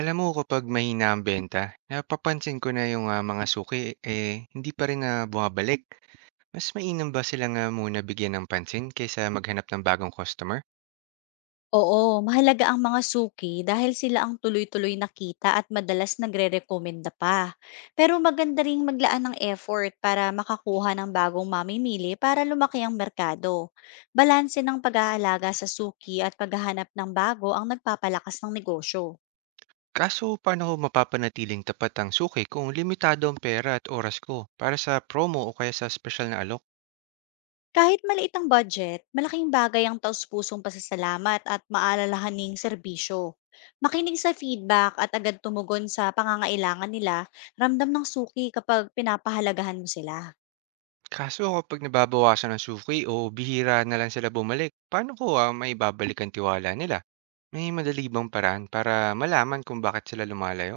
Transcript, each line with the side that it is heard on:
right: Alam mo, kapag mahina ang benta, napapansin ko na yung, mga suki, eh, hindi pa rin na bumabalik. Mas mainam ba sila nga muna bigyan ng pansin kaysa maghanap ng bagong customer?
left: Oo, mahalaga ang mga suki dahil sila ang tuloy-tuloy nakita at madalas nagre-rekomenda pa. Pero maganda ring maglaan ng effort para makakuha ng bagong mamimili para lumaki ang merkado. Balanse ng pag-aalaga sa suki at paghahanap ng bago ang nagpapalakas ng negosyo.
right: Kaso paano ko mapapanatiling tapat ang suki kung limitado ang pera at oras ko para sa promo o kaya sa special na alok?
left: Kahit maliit ang budget, malaking bagay ang taus-pusong pasasalamat at maalalahaning serbisyo. Makinig sa feedback at agad tumugon sa pangangailangan nila, ramdam ng suki kapag pinapahalagahan mo sila.
right: Kaso kapag nababawasan ang suki o bihira na lang sila bumalik, paano ko maibabalik ang tiwala nila? May madali bang paraan para malaman kung bakit sila lumalayo?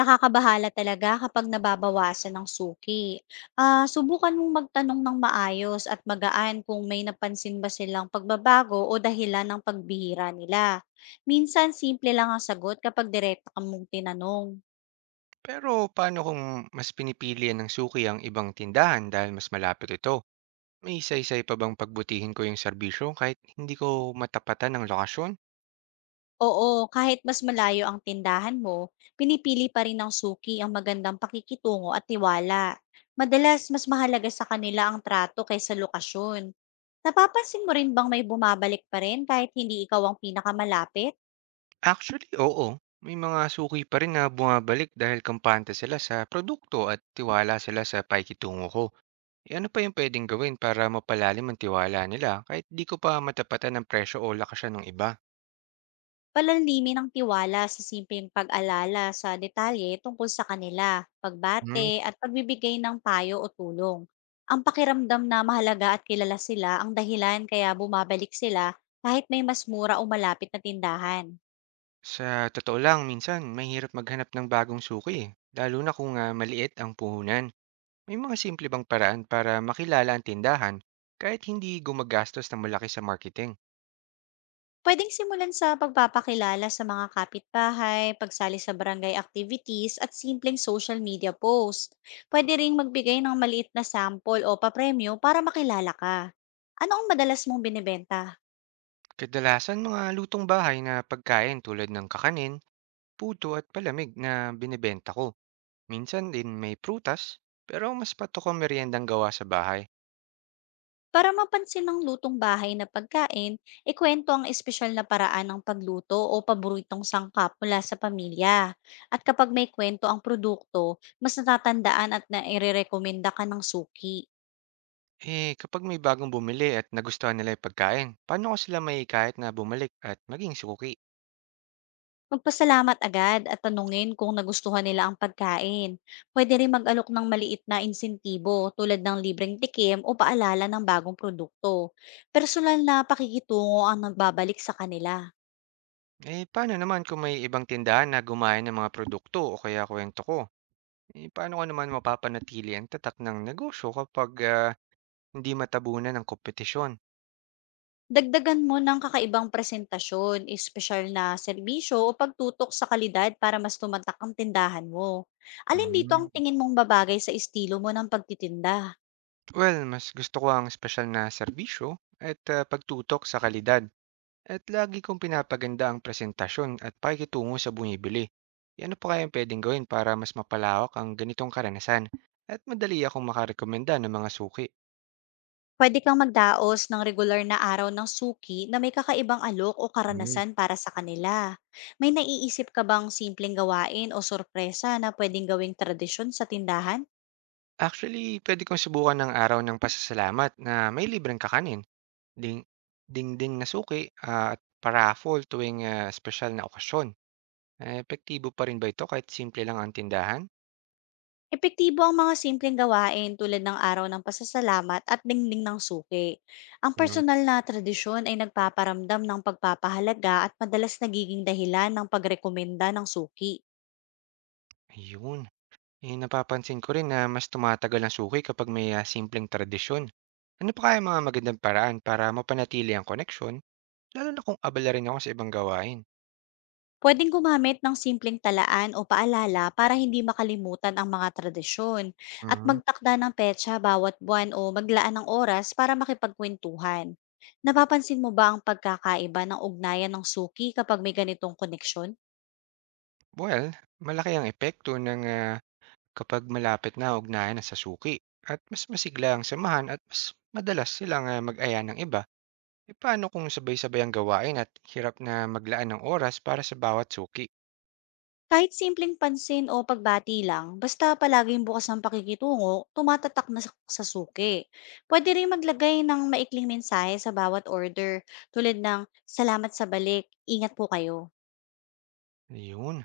left: Nakakabahala talaga kapag nababawasan ng suki. Subukan mong magtanong ng maayos at magaan kung may napansin ba silang pagbabago o dahilan ng pagbihira nila. Minsan, simple lang ang sagot kapag direkta kang mong tinanong.
right: Pero paano kung mas pinipili ng suki ang ibang tindahan dahil mas malapit ito? May isa-isay pa bang pagbutihin ko yung serbisyo kahit hindi ko matapatan ng lokasyon?
left: Oo, kahit mas malayo ang tindahan mo, pinipili pa rin ng suki ang magandang pakikitungo at tiwala. Madalas, mas mahalaga sa kanila ang trato kaysa lokasyon. Napapansin mo rin bang may bumabalik pa rin kahit hindi ikaw ang pinakamalapit?
right: Actually, oo. May mga suki pa rin na bumabalik dahil kampante sila sa produkto at tiwala sila sa paikitungo ko. E ano pa yung pwedeng gawin para mapalalim ang tiwala nila kahit di ko pa matapatan ng presyo o lakasyan ng iba?
left: Palalamimin ang tiwala sa simpleng pag-alala sa detalye tungkol sa kanila, pagbate
right: Hmm.
left: at pagbibigay ng payo o tulong. Ang pakiramdam na mahalaga at kilala sila ang dahilan kaya bumabalik sila kahit may mas mura o malapit na tindahan.
right: Sa totoo lang, minsan mahirap maghanap ng bagong suki, eh, lalo na kung maliit ang puhunan. May mga simple bang paraan para makilala ang tindahan kahit hindi gumagastos ng malaki sa marketing?
left: Pwedeng simulan sa pagpapakilala sa mga kapitbahay, pagsali sa barangay activities at simpleng social media posts. Pwede ring magbigay ng maliit na sample o papremyo para makilala ka. Ano ang madalas mong binibenta?
right: Kadalasan mga lutong bahay na pagkain tulad ng kakanin, puto at palamig na binebenta ko. Minsan din may prutas, pero mas patok ang meriendang gawa sa bahay.
left: Para mapansin ng lutong bahay na pagkain, ikwento ang espesyal na paraan ng pagluto o paboritong sangkap mula sa pamilya. At kapag may kwento ang produkto, mas natatandaan at nairerekomenda ka ng suki.
right: Eh, kapag may bagong bumili at nagustuhan nila yung pagkain, paano ko sila may kahit na bumalik at maging suki?
left: Magpasalamat agad at tanungin kung nagustuhan nila ang pagkain. Pwede rin mag-alok ng maliit na insentibo tulad ng libreng tikim o paalala ng bagong produkto. Personal na pakikitungo ang nagbabalik sa kanila.
right: Eh, paano naman kung may ibang tindahan na gumaya ng mga produkto o kaya kwento ko? Eh, paano ko naman mapapanatili ang tatak ng negosyo kapag hindi matabunan ng kompetisyon?
left: Dagdagan mo ng kakaibang presentasyon, espesyal na serbisyo o pagtutok sa kalidad para mas tumatak ang tindahan mo. Alin dito ang
right: Mm.
left: tingin mong babagay sa estilo mo ng pagtitinda?
right: Well, mas gusto ko ang espesyal na serbisyo at pagtutok sa kalidad. At lagi kong pinapaganda ang presentasyon at pakikitungo sa bumibili. Eh, ano pa kaya ang pwedeng gawin para mas mapalawak ang ganitong karanasan at madali akong makarekomenda ng mga suki?
left: Pwede kang magdaos ng regular na araw ng suki na may kakaibang alok o
right: Mm.
left: karanasan para sa kanila. May naiisip ka bang simpleng gawain o sorpresa na pwedeng gawing tradisyon sa tindahan?
right: Actually, pwede kong subukan ng araw ng pasasalamat na may libreng kakanin. Ding Dingding na suki, at paraffol tuwing, espesyal na okasyon. Eh, epektibo pa rin ba ito kahit simple lang ang tindahan?
left: Epektibo ang mga simpleng gawain tulad ng araw ng pasasalamat at dingding ng suki. Ang
right: Hmm,
left: personal na tradisyon ay nagpaparamdam ng pagpapahalaga at madalas nagiging dahilan ng pagrekomenda ng suki.
right: ayun. Eh, napapansin ko rin na mas tumatagal ang suki kapag may, simpleng tradisyon. Ano pa kaya ang mga magandang paraan para mapanatili ang koneksyon lalo na kung abala rin ako sa ibang gawain?
left: Pwedeng gumamit ng simpleng talaan o paalala para hindi makalimutan ang mga tradisyon, at
right: Mhm.
left: magtakda ng petsa bawat buwan o maglaan ng oras para makipagkwentuhan. Napapansin mo ba ang pagkakaiba ng ugnayan ng suki kapag may ganitong koneksyon?
right: Well, malaki ang epekto ng, kapag malapit na ang ugnayan ng sa suki at mas masigla ang samahan at mas madalas silang, mag-aya ng iba. E paano kung sabay-sabay ang gawain at hirap na maglaan ng oras para sa bawat suki?
left: Kahit simpleng pansin o pagbati lang, basta palaging bukas ang pakikitungo, tumatatak na sa suki. Pwede rin maglagay ng maikling mensahe sa bawat order, tulad ng salamat sa balik, ingat po kayo.
right: Yun.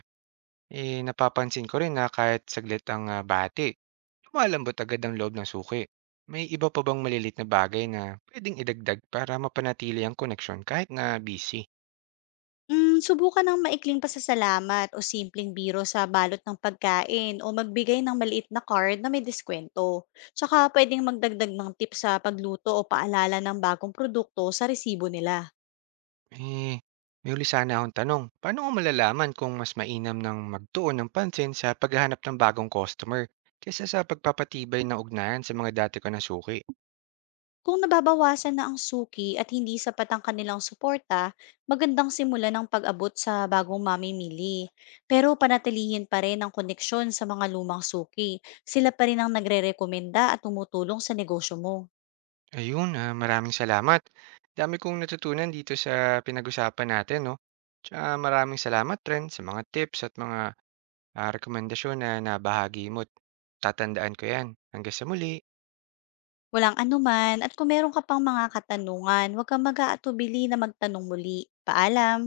right: Eh, napapansin ko rin na kahit saglit ang bati, lumalambot agad ang loob ng suki. May iba pa bang malilit na bagay na pwedeng idagdag para mapanatili ang koneksyon kahit na busy?
left: Subukan ng maikling pasasalamat o simpleng biro sa balot ng pagkain o magbigay ng maliit na card na may diskwento. Tsaka pwedeng magdagdag ng tip sa pagluto o paalala ng bagong produkto sa resibo nila.
right: Eh, may huli sana akong tanong. Paano ko malalaman kung mas mainam ng magtuon ng pansin sa paghahanap ng bagong customer kaysa sa pagpapatibay ng ugnayan sa mga dati ko na suki?
left: Kung nababawasan na ang suki at hindi sapat ang kanilang suporta, magandang simulan ng pag-abot sa bagong mamimili. Pero panatilihin pa rin ang koneksyon sa mga lumang suki. Sila pa rin ang nagre-rekomenda at tumutulong sa negosyo mo.
right: Ayun, maraming salamat. Dami kong natutunan dito sa pinag-usapan natin, no? Tsaka maraming salamat rin sa mga tips at mga rekomendasyon na nabahagi mo. Tatandaan ko yan. Hanggang sa muli.
left: Walang anuman, at kung meron ka pang mga katanungan, huwag kang mag-aatubili na magtanong muli. Paalam!